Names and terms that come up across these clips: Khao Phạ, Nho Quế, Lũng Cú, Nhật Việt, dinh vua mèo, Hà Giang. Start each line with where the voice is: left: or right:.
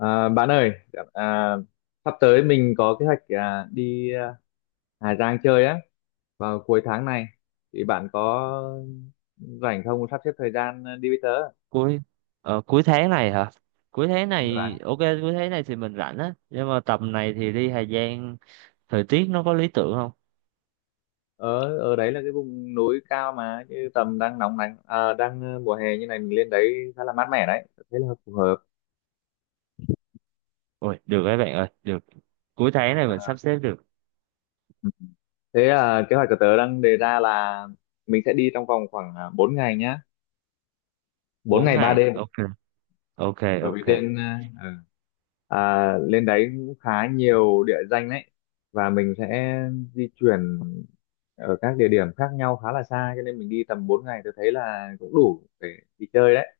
left: À, bạn ơi, à, sắp tới mình có kế hoạch đi Hà Giang chơi á, vào cuối tháng này thì bạn có rảnh không, sắp xếp thời gian đi với tớ?
right: cuối cuối tháng này hả? Cuối tháng
left: Đúng rồi bạn.
right: này, ok, cuối tháng này thì mình rảnh á, nhưng mà tầm này thì đi Hà Giang thời tiết nó có lý tưởng không?
left: Ở ở đấy là cái vùng núi cao, mà như tầm đang nóng nắng, mùa hè như này mình lên đấy khá là mát mẻ đấy, thế là phù hợp.
right: Ôi được, các bạn ơi, được, cuối tháng này mình
left: à,
right: sắp xếp được
left: Kế hoạch của tớ đang đề ra là mình sẽ đi trong vòng khoảng 4 ngày nhá, bốn
right: bốn
left: ngày ba
right: ngày
left: đêm
right: Ok, ok,
left: Bởi vì
right: ok.
left: lên đấy cũng khá nhiều địa danh đấy, và mình sẽ di chuyển ở các địa điểm khác nhau khá là xa, cho nên mình đi tầm 4 ngày tôi thấy là cũng đủ để đi chơi đấy.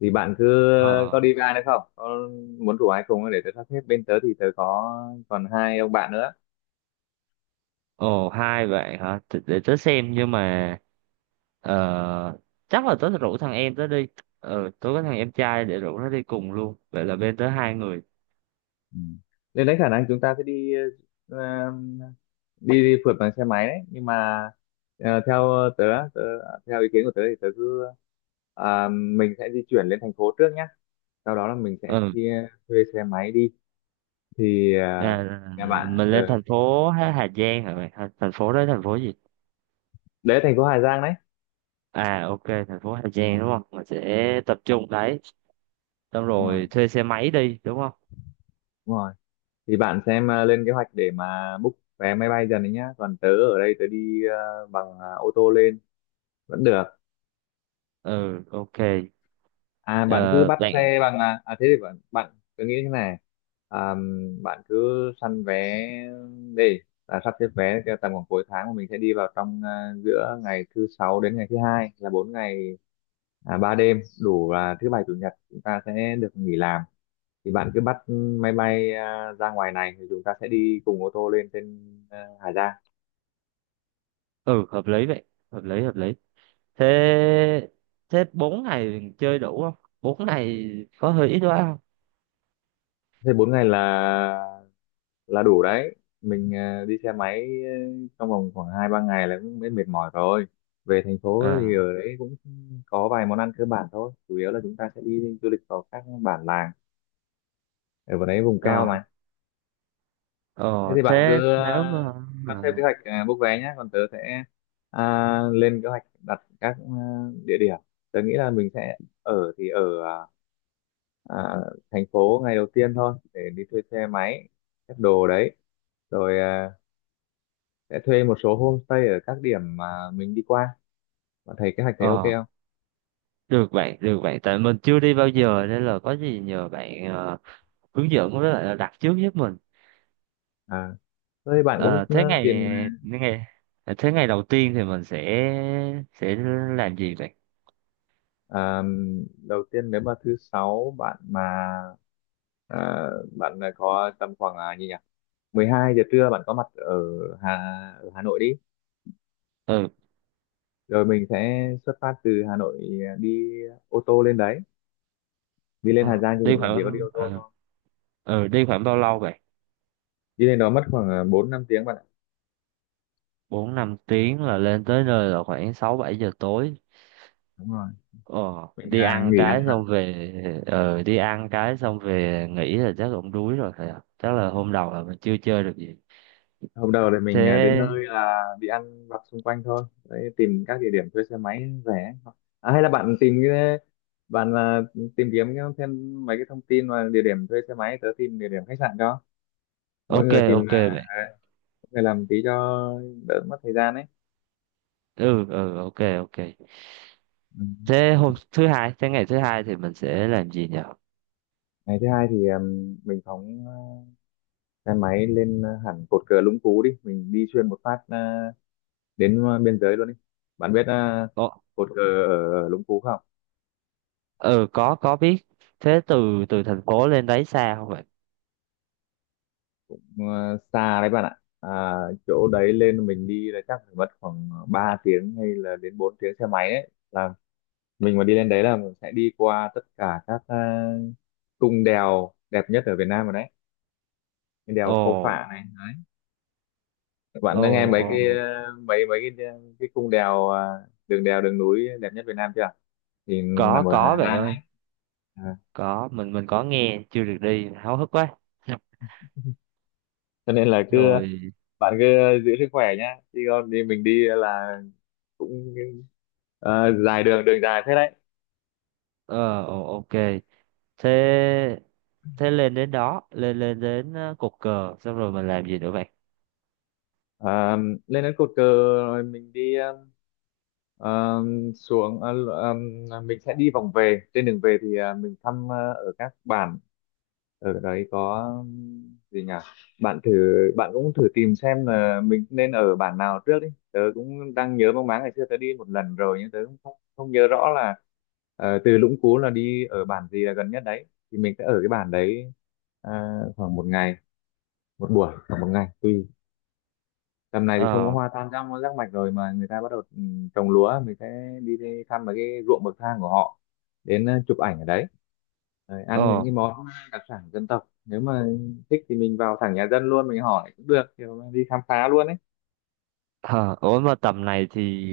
left: Thì bạn cứ,
right: ờ
left: có đi với ai nữa không, có muốn rủ ai cùng không? Để tớ sắp xếp. Bên tớ thì tớ có còn hai ông bạn nữa.
right: Ồ, hai bạn hả? Để tớ xem, nhưng mà ờ, chắc là tớ rủ thằng em tớ đi. Ừ, tớ có thằng em trai, để rủ nó đi cùng luôn, vậy là bên tớ hai người.
left: Ừ. Nên đấy, khả năng chúng ta sẽ đi ờ, đi phượt bằng xe máy đấy, nhưng mà theo tớ, tớ theo ý kiến của tớ thì mình sẽ di chuyển lên thành phố trước nhé. Sau đó là mình sẽ
right: Ừ.
left: chia thuê xe máy đi. thì à,
right: à,
left: Nhà bạn
right: mình lên
left: ở?
right: thành phố Hà Hà Giang hả mày? Thành phố đó thành phố gì?
left: Đấy thành phố Hà Giang đấy.
right: Ok, thành phố Hà Giang đúng không, mình sẽ tập trung đấy, xong
left: Đúng rồi,
right: rồi thuê xe máy đi đúng không?
left: đúng rồi. Thì bạn xem, lên kế hoạch để mà book vé máy bay dần đấy nhá, còn tớ ở đây tớ đi ô tô lên vẫn được.
right: Ừ, ok.
left: Bạn cứ
right: Ờ,
left: bắt
right: Bạn,
left: xe bằng, thế thì bạn bạn, tớ nghĩ thế này, à, bạn cứ săn vé đi, là sắp xếp vé cho tầm khoảng cuối tháng mà mình sẽ đi vào trong, giữa ngày thứ sáu đến ngày thứ hai là bốn ngày ba đêm, đủ là thứ bảy chủ nhật chúng ta sẽ được nghỉ làm. Thì bạn cứ bắt máy bay ra ngoài này thì chúng ta sẽ đi cùng ô tô lên trên Hà Giang.
right: ừ, hợp lý vậy, hợp lý, hợp lý. Thế thế 4 ngày chơi đủ không? 4 ngày có hơi ít quá không?
left: Thế bốn ngày là đủ đấy. Mình đi xe máy trong vòng khoảng hai ba ngày là cũng mệt mỏi rồi. Về thành phố thì
right: à
left: ở đấy cũng có vài món ăn cơ bản thôi, chủ yếu là chúng ta sẽ đi du lịch vào các bản làng, ở vào đấy vùng cao
right: Rồi.
left: mà. Thế
right: Ờ
left: thì bạn
right: Thế
left: cứ
right: nếu mà
left: sắp xếp kế hoạch, book vé nhé, còn tớ sẽ lên kế hoạch đặt các địa điểm. Tớ nghĩ là mình sẽ ở, thì ở à, à, thành phố ngày đầu tiên thôi để đi thuê xe máy, xếp đồ đấy, rồi sẽ thuê một số homestay ở các điểm mà mình đi qua. Bạn thấy kế hoạch, thấy ok
right: ờ
left: không?
right: được bạn, được bạn, tại mình chưa đi bao giờ nên là có gì nhờ bạn hướng dẫn, với lại là đặt trước giúp mình.
left: à với bạn cũng
right: Ờ, thế ngày
left: tìm.
right: ngày thế ngày đầu tiên thì mình sẽ làm gì vậy?
left: ờ, Đầu tiên nếu mà thứ sáu bạn mà, ờ, có tầm khoảng, à, gì nhỉ 12 giờ trưa bạn có mặt ở Hà Hà Nội đi,
right: Ừ.
left: rồi mình sẽ xuất phát từ Hà Nội đi ô tô lên đấy. Đi lên Hà
right: ờ,
left: Giang thì
right: đi
left: mình chỉ có đi
right: khoảng
left: ô tô
right: ờ,
left: thôi.
right: Đi khoảng bao lâu vậy?
left: Đi lên đó mất khoảng 4 5 tiếng bạn ạ.
right: 4-5 tiếng là lên tới nơi là khoảng 6-7 giờ tối.
left: Đúng rồi,
right: Ờ,
left: mình nghỉ ăn.
right: Đi ăn cái xong về nghỉ là chắc cũng đuối rồi phải không? Chắc là hôm đầu là mình chưa chơi được gì.
left: Hôm đầu thì mình đến
right: Thế,
left: nơi là đi ăn vặt xung quanh thôi đấy, tìm các địa điểm thuê xe máy rẻ. Hay là bạn tìm cái, bạn à, tìm kiếm thêm mấy cái thông tin mà địa điểm thuê xe máy, tớ tìm địa điểm khách sạn, cho mỗi
right: ok,
left: người tìm,
right: ok vậy.
left: mỗi người làm tí cho đỡ mất thời gian ấy.
right: Ừ, ok, ok.
left: Ừ.
right: Thế ngày thứ hai thì mình sẽ làm gì nhỉ?
left: Ngày thứ hai thì mình phóng xe máy lên hẳn cột cờ Lũng Cú đi, mình đi xuyên một phát uh, đến biên giới luôn đi. Bạn biết
right: Ờ,
left: cột cờ ở Lũng Cú không?
right: ừ, có biết. Thế từ từ thành phố lên đấy xa không bạn?
left: Xa đấy bạn ạ. Chỗ đấy lên mình đi là chắc phải mất khoảng 3 tiếng hay là đến 4 tiếng xe máy đấy. Là mình mà đi lên đấy là mình sẽ đi qua tất cả các cung đèo đẹp nhất ở Việt Nam rồi đấy. Cái đèo
right: Ồ,
left: Khao Phạ này, bạn
right: ồ,
left: đã nghe mấy cái
right: ồ,
left: ờ, mấy mấy cái cái cung đèo, đường đèo đường núi đẹp nhất Việt Nam chưa? Thì
right: có
left: nằm ở
right: có
left: Hà
right: bạn
left: Giang
right: ơi,
left: ấy. à.
right: có, mình có nghe, chưa được đi, háo hức quá Dạ.
left: Cho nên là cứ,
right: Rồi.
left: bạn cứ giữ sức khỏe nhá, đi con đi, mình đi là cũng dài, đường đường dài thế đấy.
right: Ờ Ồ, ok. Thế thế lên đến cột cờ xong rồi mình làm gì nữa bạn?
left: À, lên đến cột cờ rồi mình đi, ờ, xuống ờ, ờ, mình sẽ đi vòng về. Trên đường về thì mình thăm ở các bản, ở đấy có, gì nhỉ bạn thử, cũng thử tìm xem là mình nên ở bản nào trước đi. Tớ cũng đang nhớ mang máng, ngày xưa tớ đi một lần rồi nhưng tớ cũng không nhớ rõ là từ Lũng Cú là đi ở bản gì là gần nhất đấy. Thì mình sẽ ở cái bản đấy khoảng một ngày, một buổi khoảng một ngày tùy. Tầm này thì không có
right: ờ
left: hoa tam giác giác mạch rồi mà người ta bắt đầu trồng lúa. Mình sẽ đi thăm mấy cái ruộng bậc thang của họ, đến chụp ảnh ở đấy. Rồi ăn những
right: ờ
left: cái món đặc sản dân tộc, nếu mà thích thì mình vào thẳng nhà dân luôn, mình hỏi cũng được, kiểu đi khám phá luôn ấy.
right: ờ Ủa, mà tầm này thì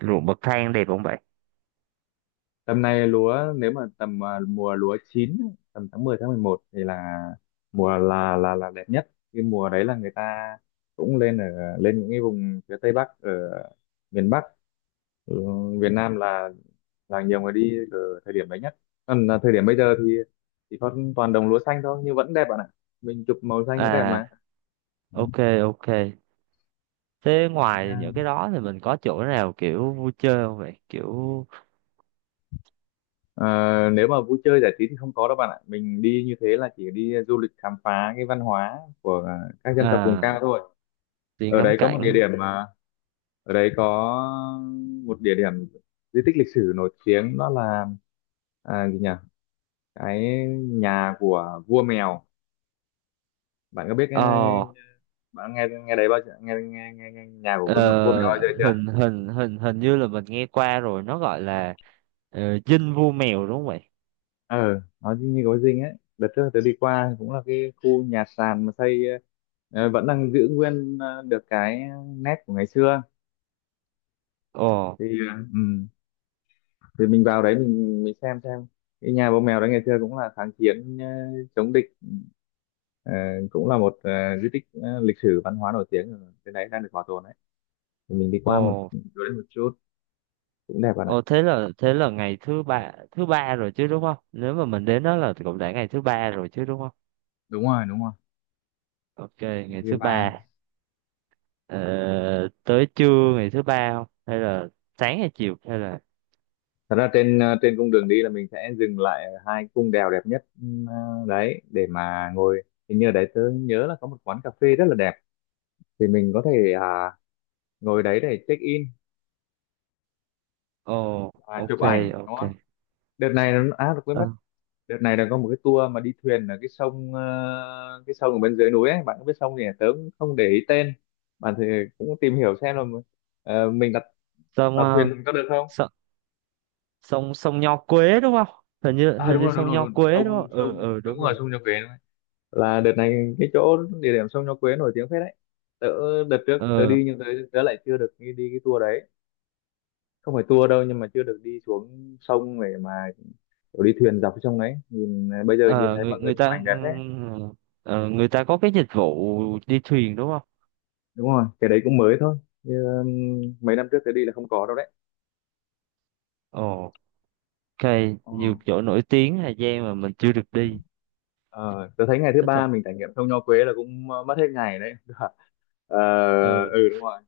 right: ruộng bậc thang đẹp không bạn?
left: Tầm này lúa, nếu mà tầm mùa lúa chín ấy, tầm tháng 10 tháng 11 thì là mùa là đẹp nhất. Cái mùa đấy là người ta cũng lên ở, lên những cái vùng phía Tây Bắc ở miền Bắc, ừ, Việt Nam, là nhiều người đi ở thời điểm đấy nhất. Còn là thời điểm bây giờ thì có toàn đồng lúa xanh thôi nhưng vẫn đẹp bạn ạ, mình chụp màu xanh vẫn đẹp
right: à
left: mà. Ừ.
right: ok, ok. Thế
left: Thế,
right: ngoài
left: à,
right: những cái đó thì mình có chỗ nào kiểu vui chơi không vậy, kiểu...
left: Ờ, Nếu mà vui chơi giải trí thì không có đâu bạn ạ, mình đi như thế là chỉ đi du lịch khám phá cái văn hóa của các dân tộc vùng
right: à
left: cao thôi.
right: Đi
left: ở
right: ngắm
left: đấy có một địa
right: cảnh.
left: điểm mà Ở đấy có một địa điểm di tích lịch sử nổi tiếng, đó là, à, gì nhỉ cái nhà của vua mèo. Bạn có biết,
right: ờ
left: bạn nghe, nghe đấy bao giờ nghe nghe nghe, nghe nhà của vua mèo bao giờ
right: ờ,
left: chưa?
right: hình hình hình hình như là mình nghe qua rồi, nó gọi là dinh vua mèo đúng không vậy?
left: Ờ nó như như có dinh ấy. Đợt trước tớ đi qua cũng là cái khu nhà sàn mà xây, vẫn đang giữ nguyên, được cái nét của ngày xưa.
right: Ồ,
left: Thì Yeah. Ừ, thì mình vào đấy, mình xem cái nhà vua mèo đấy. Ngày xưa cũng là kháng chiến, chống địch, ờ, cũng là một, di tích, lịch sử văn hóa nổi tiếng ở trên đấy đang được bảo tồn đấy. Thì mình đi qua một
right: ồ,
left: chỗ đấy một chút, cũng đẹp bạn ạ.
right: ồ, thế là ngày thứ ba rồi chứ đúng không? Nếu mà mình đến đó là cũng đã ngày thứ ba rồi chứ đúng không?
left: Đúng rồi, đúng rồi.
right: Ok, ngày
left: View
right: thứ
left: Ba.
right: ba. ờ, Tới trưa ngày thứ ba không, hay là sáng hay chiều hay là...
left: Thật ra trên cung đường đi là mình sẽ dừng lại ở hai cung đèo đẹp nhất, đấy để mà ngồi. Hình như ở đấy tớ nhớ là có một quán cà phê rất là đẹp, thì mình có thể ngồi đấy để check in
right: Ồ,
left: và chụp
right: ok,
left: ảnh, đúng
right: ok.
left: không? Đợt này nó, à được quên
right: Ờ,
left: mất, đợt này là có một cái tour mà đi thuyền ở cái sông, cái sông ở bên dưới núi ấy. Bạn có biết sông gì à? Tớ cũng không để ý tên. Bạn thì cũng tìm hiểu xem là, mình đặt đặt
right: xong
left: thuyền có được không?
right: uh, sông sông Nho Quế đúng không? hình như hình
left: Đúng
right: như
left: rồi, đúng
right: sông
left: rồi,
right: Nho
left: đúng rồi.
right: Quế đúng
left: Sông
right: không? ừ
left: sông
right: ừ
left: đúng
right: đúng
left: rồi,
right: rồi.
left: sông Nhật Việt. Là đợt này cái chỗ địa điểm sông Nho Quế nổi tiếng phết đấy. tớ Đợt trước tớ
right: ờ
left: đi nhưng tớ lại chưa được đi cái tour đấy, không phải tour đâu nhưng mà chưa được đi xuống sông để mà kiểu đi thuyền dọc cái sông đấy. Bây giờ nhìn
right: ờ,
left: thấy
right: người
left: mọi người
right: người
left: chụp
right: ta
left: ảnh đẹp đấy.
right: ờ, Người ta có cái dịch vụ đi thuyền đúng không?
left: Đúng rồi, cái đấy cũng mới thôi. Như, um, Mấy năm trước tớ đi là không có đâu đấy.
right: Ồ, ok.
left: Ờ.
right: Nhiều chỗ nổi tiếng Hà Giang mà mình chưa được đi,
left: Ờ, tớ thấy ngày thứ
right: thích thật.
left: ba mình trải nghiệm sông Nho Quế là cũng mất hết ngày đấy. Ờ,
right: Ừ.
left: ừ đúng rồi.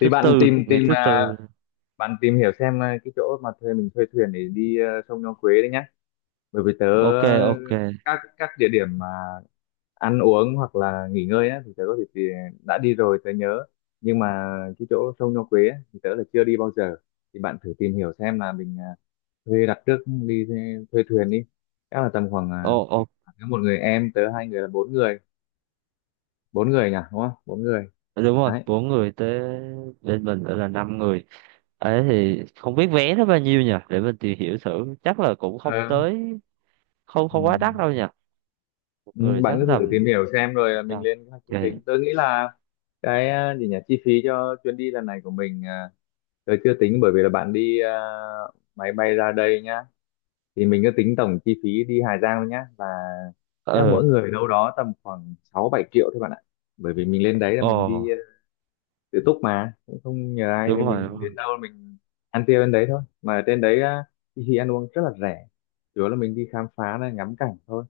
left: Thì bạn
right: tư
left: tìm
right: ngày
left: tìm
right: thứ
left: ờ,
right: tư.
left: bạn tìm hiểu xem cái chỗ mà thuê, mình thuê thuyền để đi sông Nho Quế đấy nhá, bởi vì tớ,
right: Ok, ok.
left: các địa điểm mà ăn uống hoặc là nghỉ ngơi á thì tớ có thể, đã đi rồi tớ nhớ, nhưng mà cái chỗ sông Nho Quế á, thì tớ là chưa đi bao giờ. Thì bạn thử tìm hiểu xem là mình thuê đặt trước đi, thuê thuyền đi. Chắc là tầm khoảng,
right: Ồ, ồ,
left: nếu một người em tớ hai người là bốn người, bốn người nhỉ đúng không, bốn người
right: đúng rồi,
left: đấy.
right: bốn người tới, bên mình nữa là năm người, ấy thì không biết vé nó bao nhiêu nhỉ, để mình tìm hiểu thử, chắc là cũng không
left: Ờ.
right: tới, không,
left: Ừ.
right: không quá đắt đâu nhỉ. Một
left: Ừ,
right: người
left: bạn
right: chắc
left: cứ thử
right: tầm...
left: tìm hiểu xem rồi mình
right: sao?
left: lên các chương
right: Okay.
left: trình. Tôi nghĩ là cái à, gì nhỉ chi phí cho chuyến đi lần này của mình, tôi chưa tính bởi vì là bạn đi máy bay ra đây nhá. Thì mình cứ tính tổng chi phí đi Hà Giang thôi nhá, là chắc mỗi
right: ờ
left: người đâu đó tầm khoảng 6 7 triệu thôi bạn ạ. Bởi vì mình lên đấy là
right: Ồ,
left: mình đi tự túc mà cũng không nhờ ai,
right: đúng
left: thì
right: rồi,
left: mình
right: đúng rồi.
left: đến đâu mình ăn tiêu đến đấy thôi, mà ở trên đấy á, thì ăn uống rất là rẻ, chủ yếu là mình đi khám phá này ngắm cảnh thôi,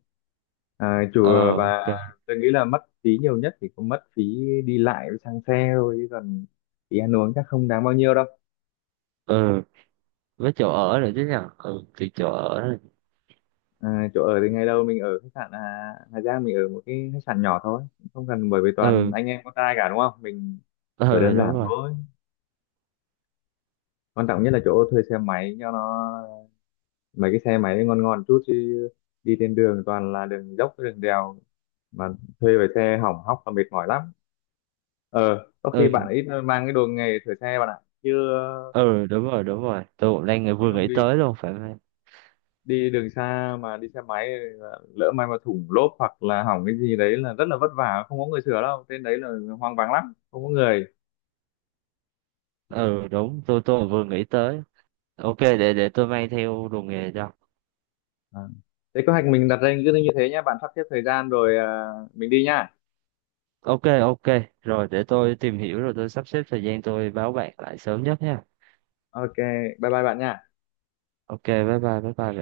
left: chùa
right: Ờ
left: và
right: ok.
left: tôi nghĩ là mất phí nhiều nhất thì cũng mất phí đi lại với xăng xe thôi, chứ còn phí ăn uống chắc không đáng bao nhiêu đâu.
right: Ừ, với chỗ ở nữa chứ nhở. Ừ thì chỗ ở này.
left: Chỗ ở thì ngày đầu mình ở khách sạn Hà Giang, mình ở một cái khách sạn nhỏ thôi, không cần bởi vì toàn
right: ừ
left: anh em con trai cả đúng không, mình ở
right: ừ,
left: đơn
right: đúng
left: giản
right: rồi.
left: thôi. Quan trọng nhất là chỗ thuê xe máy cho nó mấy cái xe máy ngon ngon chút, chứ đi trên đường toàn là đường dốc đường đèo mà thuê về xe hỏng hóc là mệt mỏi lắm. Ờ có khi bạn
right: ừ
left: ít mang cái đồ nghề sửa xe bạn ạ, chứ
right: ừ đúng rồi, đúng rồi, tôi cũng đang
left: chứ
right: vừa
left: không
right: nghĩ
left: đi
right: tới luôn, phải không em?
left: đi đường xa mà đi xe máy lỡ may mà thủng lốp hoặc là hỏng cái gì đấy là rất là vất vả, không có người sửa đâu, trên đấy là hoang vắng lắm không có người.
right: Ừ đúng, tôi cũng vừa nghĩ tới. Ok, để tôi mang theo đồ nghề cho.
left: à. Thế kế hoạch mình đặt ra cứ như thế nhé, bạn sắp xếp thời gian rồi mình đi nhá.
right: Ok, ok, rồi để tôi tìm hiểu, rồi tôi sắp xếp thời gian, tôi báo bạn lại sớm nhất nha.
left: Ok, bye bye bạn nhá.
right: Ok, bye bye, bye bye bạn.